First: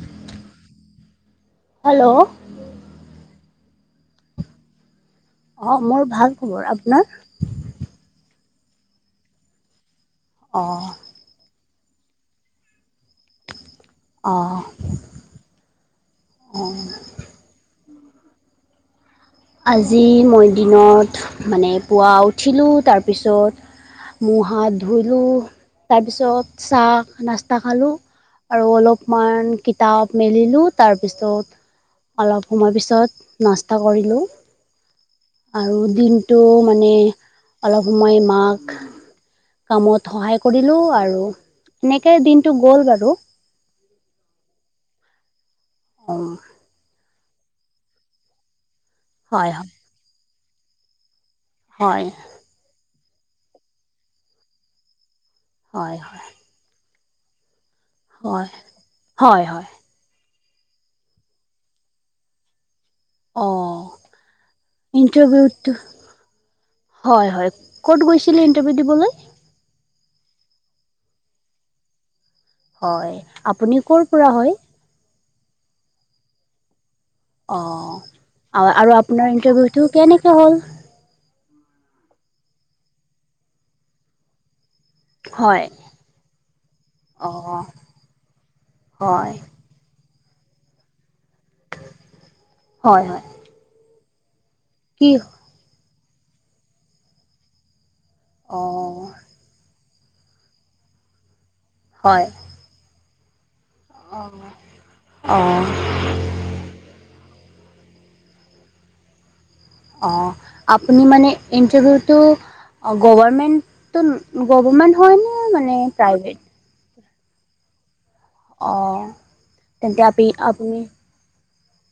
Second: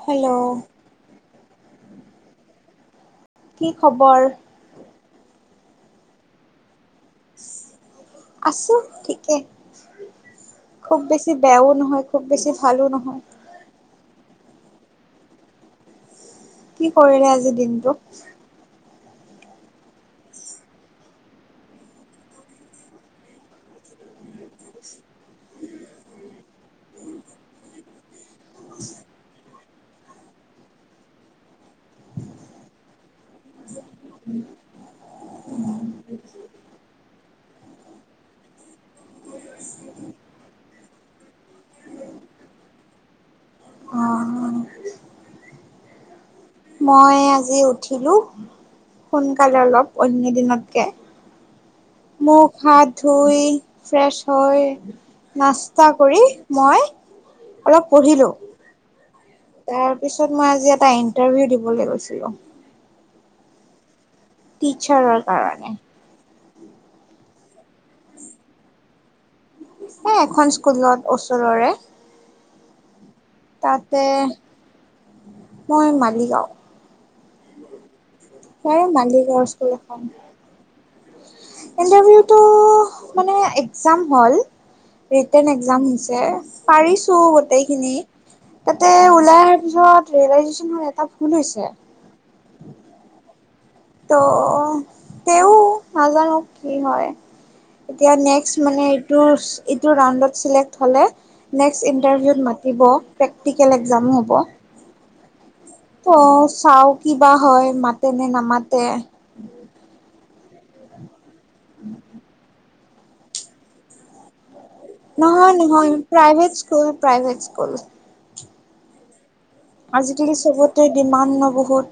Hello. Hello. কি খবৰ? অ মোৰ ভাল খবৰ। আপোনাৰ? আছো ঠিকে, অঁ খুব বেছি বেয়াও নহয় খুব বেছি ভালো নহয়। অ। কি কৰিলে আজি দিনটো? আজি মই দিনত মানে পুৱা উঠিলোঁ তাৰপিছত মু হাত ধুলো, তাৰপিছত চাহ-নাস্তা খালো। আৰু অলপমান কিতাপ মেলিলো, তাৰপিছত অলপ সময় পিছত নাস্তা কৰিলো। আৰু দিনটো মানে অলপ সময় মাক কামত সহায় কৰিলো, আৰু এনেকে দিনটো গ'ল বাৰু। অ', অ। মই আজি উঠিলো হয় সোনকালে অলপ অন্য দিনতকে। হয়। মুখ-হাত ধুই ফ্ৰেছ হৈ নাস্তা হয় হয় হয় কৰি মই অলপ পঢ়ি হয়, হয়, হয়। তাৰ পিছত মই আজি এটা ইন্টাৰভিউ দিবলে গৈছিলো। অ, টিচাৰৰ কাৰণে। ইণ্টাৰভিউটো হয়, হয়। ক'ত গৈছিলে ইন্টাৰভিউ দিবলৈ? এ এখন স্কুলত ওচৰৰে। হয়। আপুনি তাতে, ক'ৰ পৰা হয় মই মালিগাঁও। অ, আ তাৰে আৰু আপোনাৰ মালিগাঁওৰ স্কুল ইণ্টাৰভিউটো এখন। কেনেকে হ'ল? ইণ্টাৰভিউটো মানে একজাম হ'ল। ৰিটেন হয় একজাম হৈছে। পাৰিছো অ' গোটেইখিনি, তাতে হয় ওলাই আ যোৱাত ৰিয়েলাইজেচনটো এটা ভুল হৈছে। হয়, হয়। ত কি নাজানো কি হয়? এতিয়া নেক্স মানে অ' এইটো এইটো ৰাউণ্ডত চিলেক্ট হ'লে নেক্সট হয় ইণ্টাৰভিউত মাতিব। প্ৰেক্টিকেল একজামো হ'ব। অ' অ। ত চাও কিবা হয়, মাতে নে নামাতে? অ, আপুনি মানে ইণ্টাৰভিউটো গভৰমেণ্টটো গভৰমেণ্ট নহয়, নহয়। Private school, private school. অ। তেন্তে আপি আজি-কালি আপুনি চবতে ডিমাণ্ড ন বহুত।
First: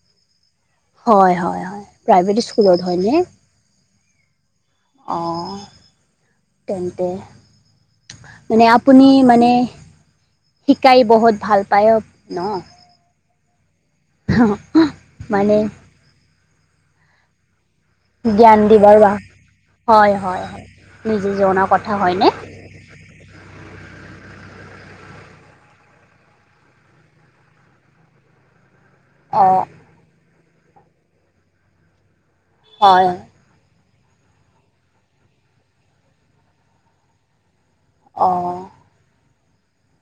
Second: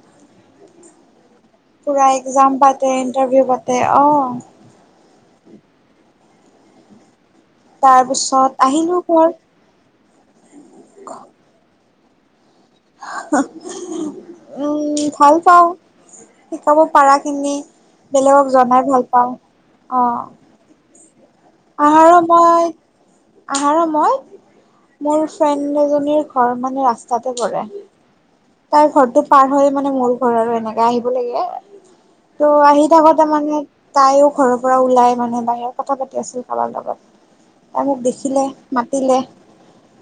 হয়, হয়, হয়। পুৰা প্ৰাইভেট এক্জাম স্কুলত পাতে হয়নে? ইন্টাৰভিউ পাতে অ', অ তেন্তে তাৰপিছত মানে আহিলো আপুনি ঘৰ মানে শিকাই বহুত ভাল পায় ন? উম ভাল মানে পাও। শিকাব পাৰাখিনি জ্ঞান দি বাৰ বা হয়, হয়, নিজে জনা কথা আহাৰো হয়নে মই আহাৰ মই মোৰ ফ্ৰেণ্ড এজনীৰ ঘৰ মানে ৰাস্তাতে পৰে। তাৰ ঘৰটো পাৰ অঁ হৈ মানে মোৰ ঘৰ আৰু এনেকে আহিব লাগে। ত' আহি হয় থাকোতে মানে তাইও ঘৰৰ পৰা ওলাই মানে বাহিৰত কথা পাতি আছিল কাবাৰ লগত। অ, মোক দেখিলে অঁ মাতিলে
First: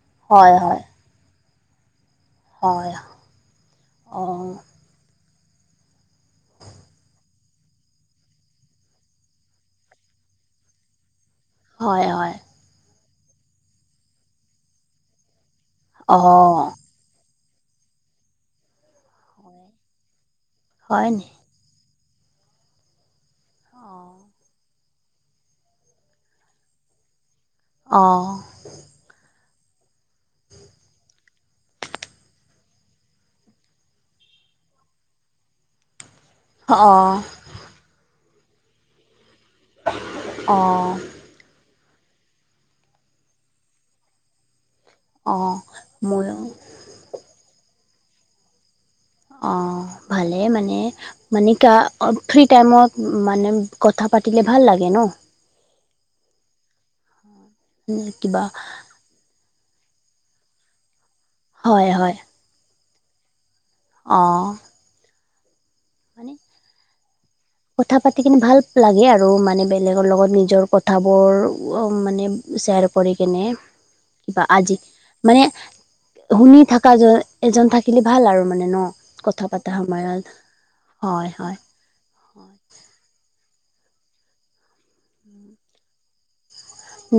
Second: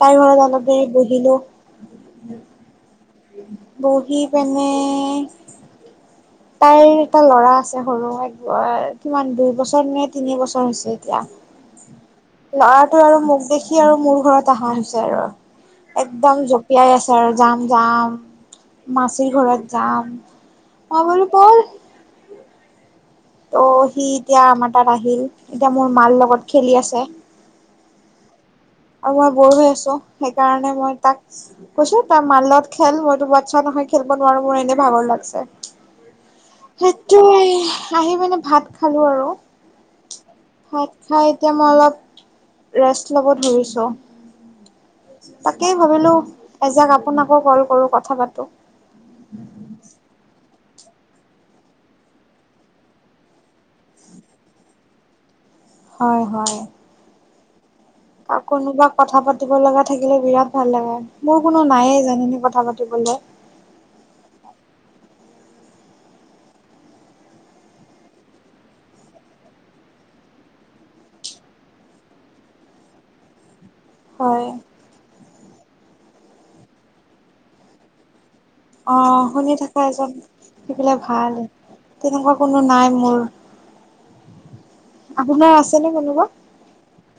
তাইৰ ঘৰত হয় অলপ হয় দেৰি বহিলো হয়। বহি অঁ পেনে তাইৰ এটা ল'ৰা আছে সৰু এক কিমান দুই বছৰ নে তিনি বছৰ হৈছে এতিয়া। হয়, অয়। ল'ৰাটো আৰু মোক দেখি আৰু মোৰ ঘৰত আহা হৈছে আৰু একদম অঁ জঁপিয়াই আছে। যাম -যাম মাচিৰ ঘৰত যাম হয় মই বোলো নি বল ত' সি অঁ এতিয়া আমাৰ তাত আহিল এতিয়া মোৰ মাৰ লগত খেলি আছে। অ', অ, মই বৰ হৈ আছো সেইকাৰণে মই তাক কৈছোঁ তই মাৰ লগত খেল মইতো বাচ্ছা নহয় খেলব নোৱাৰো মোৰ এনেই ভাগৰ লাগছে অঁ সেইটোৱে আহি মানে ভাত খালো আৰু অঁ ভাত খাই এতিয়া মই অলপ ৰেষ্ট লব ধৰিছো। অঁ তাকেই ভাবিলো ময়ো এজাক আপোনাকো ক'ল কৰো কথা পাতো। অ, ভালেই মানে মানে কা ফ্ৰী টাইমত মানে কথা পাতিলে ভাল লাগে ন'? হয়- হয়। অ, কিবা কোনোবা কথা পাতিব লগা থাকিলে বিৰাট ভাল লাগে মোৰ কোনো হয় নায়ে জানেনে কথা পাত পাতিবলে। অ', হয়নে? কথা পাতি কিনে ভাল লাগে আৰু মানে বেলেগৰ লগত নিজৰ কথাবোৰ মানে ছেয়েৰ কৰি কিনে। বা হয়। আজি মানে শুনি থাকা এজন থাকিলে ভাল আৰু মান অ, শুনি থাকা এজন থাকিলে হয় ভাল হয় তেনেকুৱা কোনো নাই মোৰ। আপোনাৰ আছে নে কোনোবা?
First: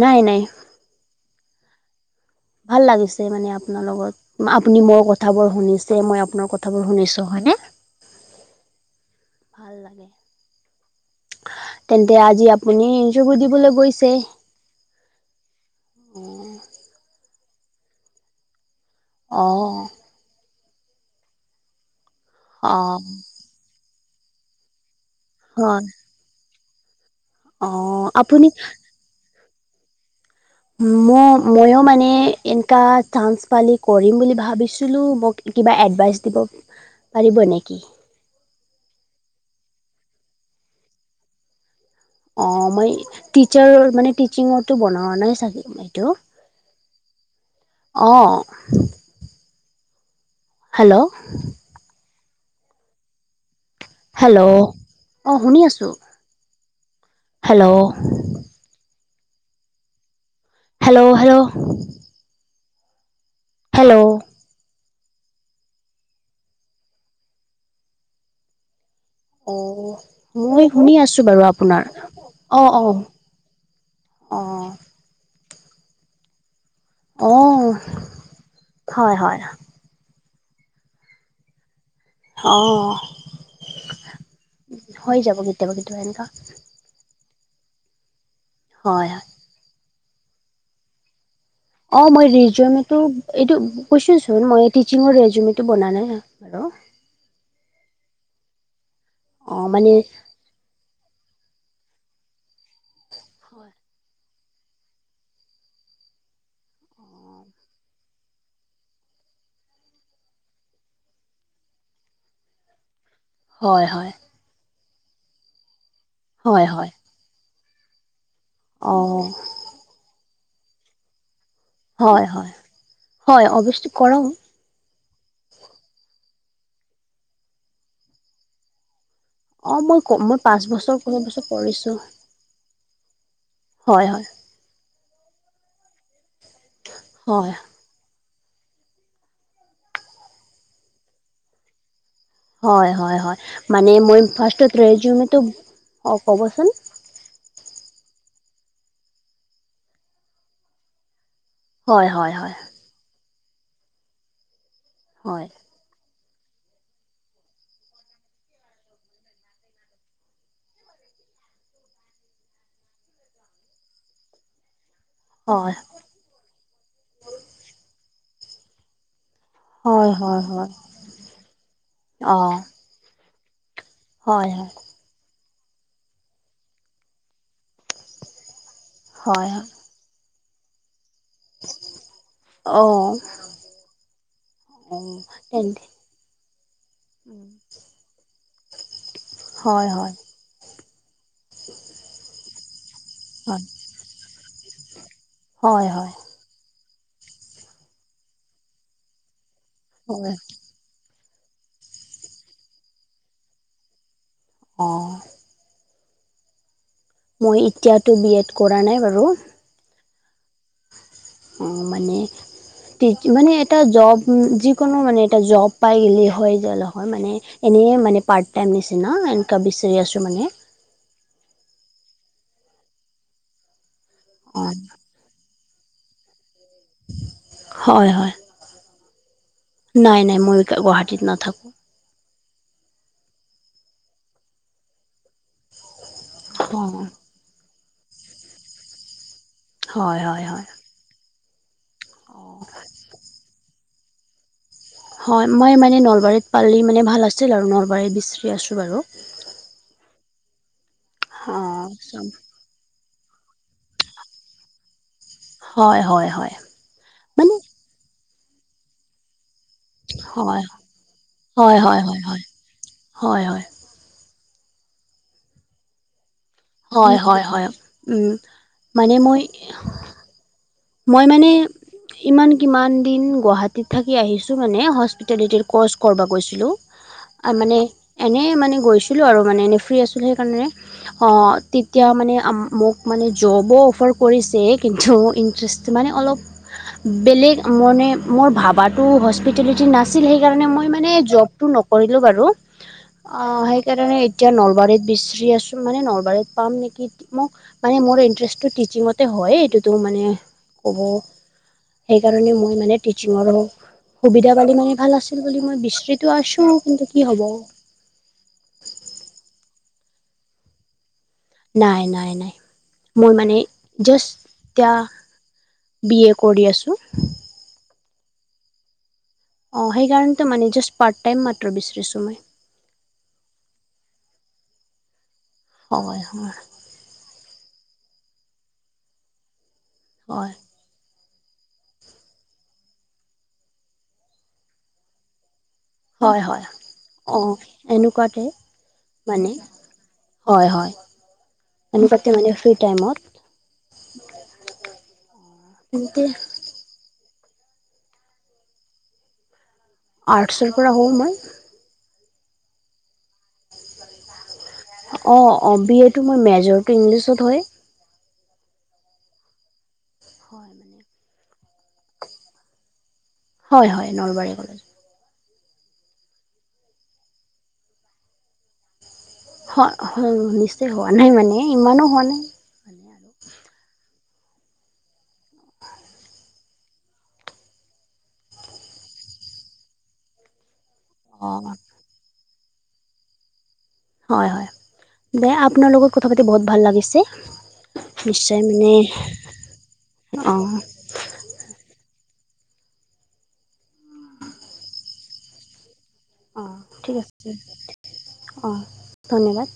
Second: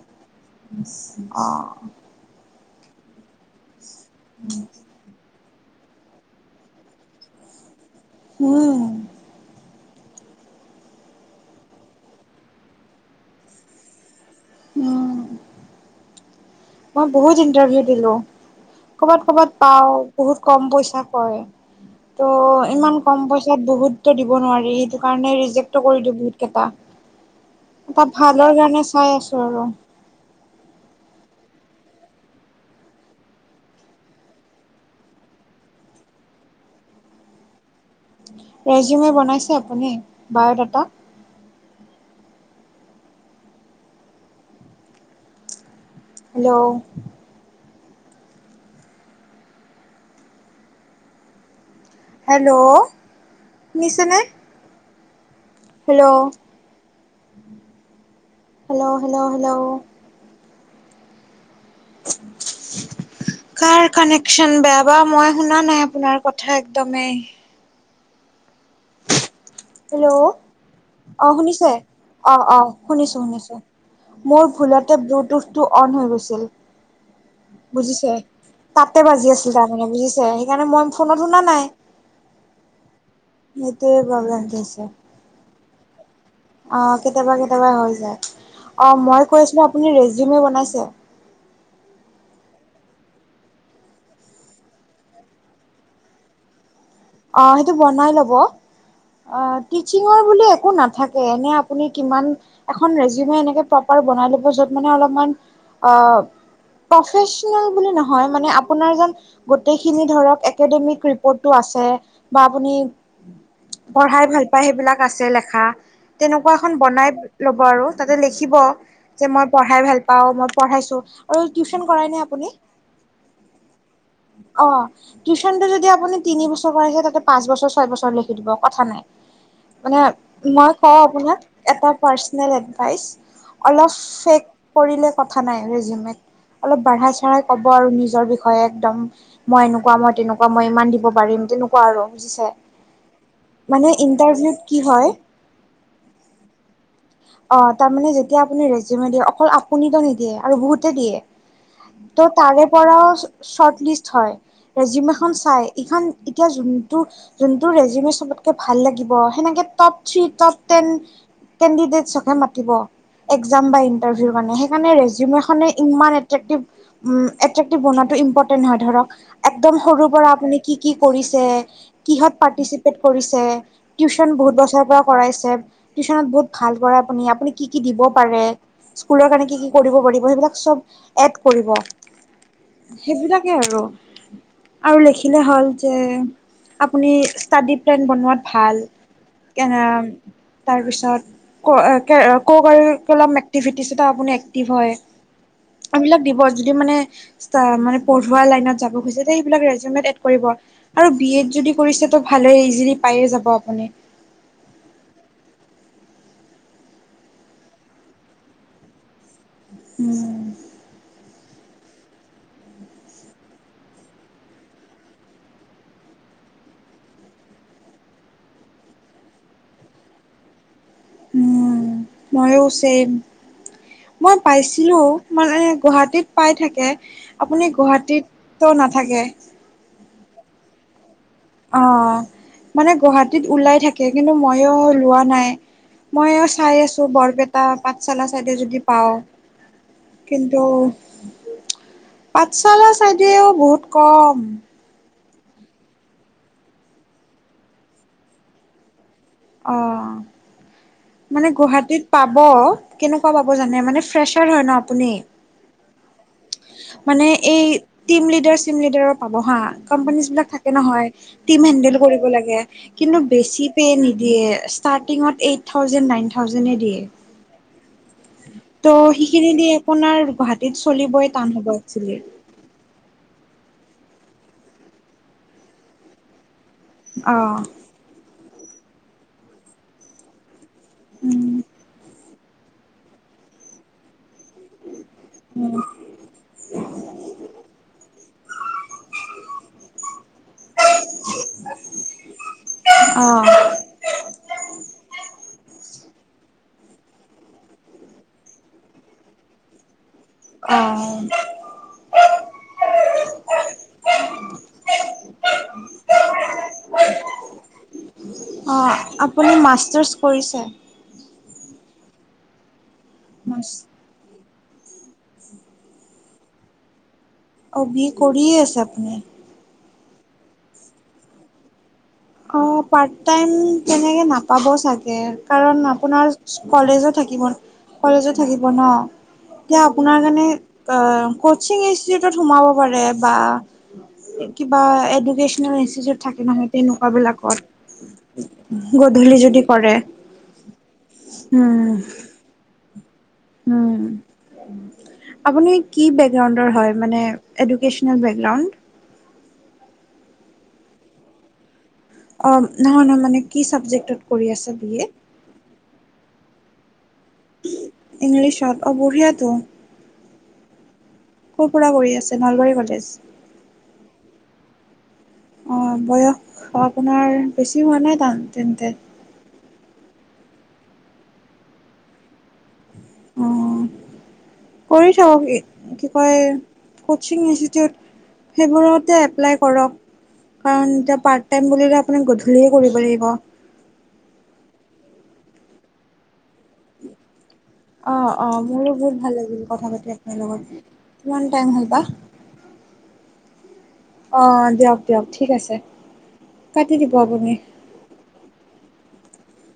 নাই -নাই [unintelligible] অ, ভাল লাগিছে মানে আপোনাৰ লগত আপুনি মোৰ কথাবোৰ শুনিছে মই আপোনাৰ কথাবোৰ শুনিছো হয়নে? হুম। ভাল লাগে। তেন্তে আজি আপুনি [unintelligible] দিবলৈ গৈছে? [unintelligible] মই বহুত ইন্টাৰভিউ দিলো ক'বাত- অ ক'বাত পাওঁ বহুত কম পইচা কয় ত' অ ইমান কম পইচাত বহুততো দিব নোৱাৰি কাৰণে ৰিজেক্ট টো হয় কৰি দে বহুত কেইটা অ এটা আপুনি ভালৰ কাৰণে চাই আছো আৰু। ম- ময় মানে এনকা চান্স পালি কৰিম বুলি ভাবিছিলো মোক কিবা এডভাইচ দিব পাৰিব নেকি? ৰেজিউমে বনাইছে আপুনি বায়ডাটা? অ, মই টিচাৰৰ মানে টিচিঙৰটো বনাৱা নাই চাগে মানে এইটো। হেল্ল', অ', হেল্ল', হেল্ল', শুনিছেনে? হেল্ল', অ, শুনি আছো hello hello, hello, hello, hello, hello, hello, কাৰ হেল্ল' কানেকচন বেয়া? ৰবা মই শুনা নাই আপোনাৰ কথা একদমেই। অঁ হেল্ল' মই শুনি আছোঁ অ বাৰু শুনিছে? আপোনাৰ অ-অ অঁ অঁ শুনিছো, শুনিছো। মোৰ অঁ ভুলতে ব্লুটুথটো অন হৈ গৈছিল। অঁ বুজিছে? তাতে হয় বাজি হয় আছিল তাৰমানে, বুজিছে? সেইকাৰণে মই ফোনত শুনা নাই। অ। সেইটোৱে প্ৰব্লেম দি আছে। হৈ যাব কেতিয়াবা কেতিয়াবা এনেকা। অ কেতিয়াবা কেতিয়াবা হৈ যায়। অ হয় হয়। মই কৈ আছিলো আপুনি ৰেজিউমি বনাইছে? অ মই ৰেজিমিউটো, এইটো কৈছোৱেচোন মই টিচিঙৰ ৰেজিমিওটো বনা নাই। হেল্ল'। অ সেইটো বনাই ল'ব, আ অ মানে টিছিঙৰ বুলি একো নাথা কে এনে আপুনি কিমান এখন ৰেজিউমি এনে হয় প্ৰপাৰ বনাই ল'ব যত মানে অলপমান অ প্ৰফেচনেল বুলি নহয়, মানে আপোনাৰ যেন গোটেইখিনি ধৰক একাডেমিক ৰিপৰ্টটো আছে। বা আপুনি হয় পঢ়াই ভাল পায় সেইবিলাক আছে লেখা। তেনেকুৱা হয় এখন হয় বনাই ল'ব আৰু তাতে লেখিব অ যে মই পঢ়াই ভাল পাও, মই পঢ়াইছো। আৰু টিউচন কৰাই নে হয় আপুনি? হয় হয় অৱশ্যে কৰোঁ অ টিউচনটো যদি আপুনি তিনি বছৰ কৰাইছে তাতে পাঁচ বছৰ, ছয় বছৰ লিখি দিব কথা নাই। অ মানে মই পাঁচ মই বছৰ কও ছয় আপোনাক বছৰ এটা কৰিছোঁ পাৰ্ছনেল এডভাইচ অলপ হয় হয় ফেক কৰিলে কথা নাই ৰেজিউমিত। অলপ বাঢ়াই-চাঢ়াই হয় ক'ব আৰু নিজৰ বিষ হয় একদম মই এনেকুৱা, মই তেনেকুৱা, মই ইমান দিব পাৰিম। তেনেকুৱা আৰু বুজিছে? হয়, হয়, হয়। মানে মই ইন্টাৰভিউত ফাৰ্ষ্টত কি হয় ৰেজিউমিটো, অ ক'বচোন। অ তাৰমানে যেতিয়া আপুনি ৰেজিউমি দিয়ে অকল আপুনিতো নিদিয়ে আৰু বহুতে দিয়ে। হয় হয় ত' হয় তাৰে পৰাও চ-চৰ্ট লিষ্ট হয়। ৰেজিউমিখন হয় চাই ইখন এতিয়া যোনটো যোনটো ৰেজিউমি চবতকে ভাল লাগিব সেনেকে টপ থ্ৰী, টপ টেন কেণ্ডিদেটছকহে মাতি এক্সাম বা ইন্টাৰভিউ কাৰণে। সে মানে ৰেজিউমি খনে হয় ইমান এট্ৰেকটিভ উম এট্ৰেক্টিভ বনাৱাটো ইম্পৰ্টেন্ট হয় ধৰা। একদম সৰুৰ হয় পৰা হয় আপুনি হয় কি কি কৰিছে, কিহত অ পাৰ্টিচিপেট কৰিছে, টিউচন হয় বহুত হয় বছৰৰ পৰা কৰাইছে টিউচনত বহুত পঢ়ায় আপুনি, আপুনি কি কি দিব পাৰে স্কুলৰ কাৰণে হয় কি হয় কি কৰিব পাৰিব সেইবিলাক চব এড কৰিব। অ সেইবিলাকেই আৰু অ আৰু লেখিলে হ'ল তেন্তে যে আপুনি ষ্টাডি প্লেন বনোৱাত ভাল, কে হয় হয় তাৰপিছত ক-কো-কাৰিকুলাম হয় এক্টিভিটিছ আপুনি এক্টিভ হয় হয় হয় এইবিলাক দিব। যদি মানে মানে পঢ়োৱা লাইনত যাব খুজে তে সেইবিলাক ৰেজিউমিত এড হয় কৰিব। আৰু বি এড যদি কৰিছে তো ভালেই, ইজিলি পায়ে যাব আপুনি। অ। মই এতিয়াতো বি এড কৰা নাই বাৰু। উম। অ মানে টি মানে এটা জব যিকোনো মানে এটা জব পাই গেলি হয় গেল হয় মানে। এনেই মানে পাৰ্ট টাইম নিচিনা এনেকোৱা বিচাৰি আছো মানে। উম, মইও চেম। মই অ পাইছিলো। মানে গুৱাহাটীত পাই থাকে। আপুনি হয় হয় গুৱাহাটীতটো নাথাকে? নাই, নাই মই গুৱাহাটীত নাথাকো। অ মানে গুৱাহাটীত ওলাই থাকে, কিন্তু মইয়ো লোৱা নাই। মইও চাই অ আছো বৰপেটা, পাঠশালা চাইডে যদি পাও। হয় হয় কিন্তু। হয় অ পাঠশালা চাইডিয়েও বহুত কম। হয় মই মানে নলবাৰীত পালি মানে ভাল আছিল আৰু নলবাৰীত বিচাৰি আছোঁ বাৰু। অ' মানে অ গুৱাহাটীত চাম পাব। কেনেকুৱা পাব জানে মানে ফ্ৰেচাৰ হয় ন আপুনি হয় হয় হয় মানে এই। টিম লিডাৰ চিম লিডাৰৰ পাব হা। কোম্পানীচ বিলাক হয় থাকে নহয় টীম হয় হেণ্ডেল হয় হয় কৰিব হয় লাগে কিন্তু হয় হয় বেছি পে নি দিয়ে ষ্টাৰ্টটিংত এইট থাউজেণ্ড নাইন থাউজেণ্ড হয় -হয় -হয় উম ত' মানে মই সেইখিনি দি আপোনাৰ গুৱাহাটীত মই চলিবই মানে টান হব একচোয়েলি। ইমান কিমান দিন গুৱাহাটীত থাকি আহিছো মানে হস্পিটেলিটিৰ কৰ্চ কৰিব গৈছিলো। অ আ মানে এনে মানে গৈছিলো আৰু মানে এনে ফ্ৰী আছিল সেইকাৰণে। উম তেতিয়া মানে মোক মানে জবো অফাৰ কৰিছে কিন্তু। মানে অলপ বেলেগ মানে মোৰ ভাবাটো হস্পিটেলিটি নাচ নাছিল সেইকাৰণে মই মানে জব টো নকৰিলোঁ বাৰু অ অ এ সেইকাৰণে। এতিয়া নলবাৰীত বিচৰি আছো মানে নলবাৰীত পাম নেকি মোক। মানে মোৰ ইণ্টাৰেষ্টটো টিচিঙতে হয় এইটোতো মানে ক'ব। সেইকাৰণে মই মানে টিচিঙৰ লগত। সুবিধা পালে মানে ভাল আছিল বুলি মই বিচৰি টো আছোঁ কিন্তু কি হ'ব। অ' আপুনি মাষ্টাৰ্ছ কৰিছে? নাই নাই নাই মই মানে। মাষ্টাৰ জাষ্ট এয়া বি এ কৰি আছোঁ। অ' বি এ কৰিয়ে আছে আপুনি! অ' সেইকাৰণটো মানে জাষ্ট পাৰ্ট টাইম মাত্ৰ বিচাৰিছোঁ মই। অ' পাৰ্ট টাইম কেনেকৈ নাপাব চাগে। কাৰণ হয় আপোনাৰ হয় কলেজো থাকিব কলেজো থাকিব ন' এতিয়া আপোনাৰ কাৰণে হয় কচিং ইষ্টিটিউটত সোমাব পাৰে বা। কিবা এডুকেচনেল ইষ্টিটিউদ হয় থাকে হয় নহয় তেনেকুৱা অঁ বিলাকত এনেকুৱাতে গধূলি মানে যদি কৰে হয় হয় উম [unintelligible] মানে ফ্ৰী টাইমত উম আপুনি কি তেন্তে বেকগ্ৰাউণ্ডৰ হয় মানে। Educational background. আৰ্টছৰ পৰা হ'ও মই। অ' নহয়- নহয় মানে কি চাবজেক্টত কৰি আছা বি এ অ' অ' বি এ টো মই মেজৰটো ইংলিছত হয়। ইংলিছত অ' বঢ়িয়াটো। হয় মানে ক'ৰ পৰা কৰি আছে নলবাৰী কলেজ। হয় -হয় নলবাৰী কলেজ। অ' বয়স আপোনাৰ বেছি হোৱা নাই তা তেন্তে। হ হয়, নিশ্চয় হোৱা নাই মানে ইমানো হোৱা নাই। মানে আৰু অ' কৰি থাকক কি কয় কচিং ইনষ্টিটিউট। সেইবোৰতে এপ্লাই কৰক কাৰণ এতিয়া। পাৰ্ট অঁ টাইম বুলিলে আপোনাৰ গধূলিহে কৰিব লাগিব। হয় হয় দে আপোনাৰ লগত কথা পাতি বহুত ভাল লাগিছে। অ' অ' নিশ্চয় মানে মোৰো বহুত ভাল লাগিল কথা পাতি আপোনাৰ অঁ লগত কিমান টাইম হল বা। অ' দিয়ক দিয়ক ঠিক আছে। অঁ কাটি দিব ঠিক আছে আপুনি অ' ধন্যবাদ।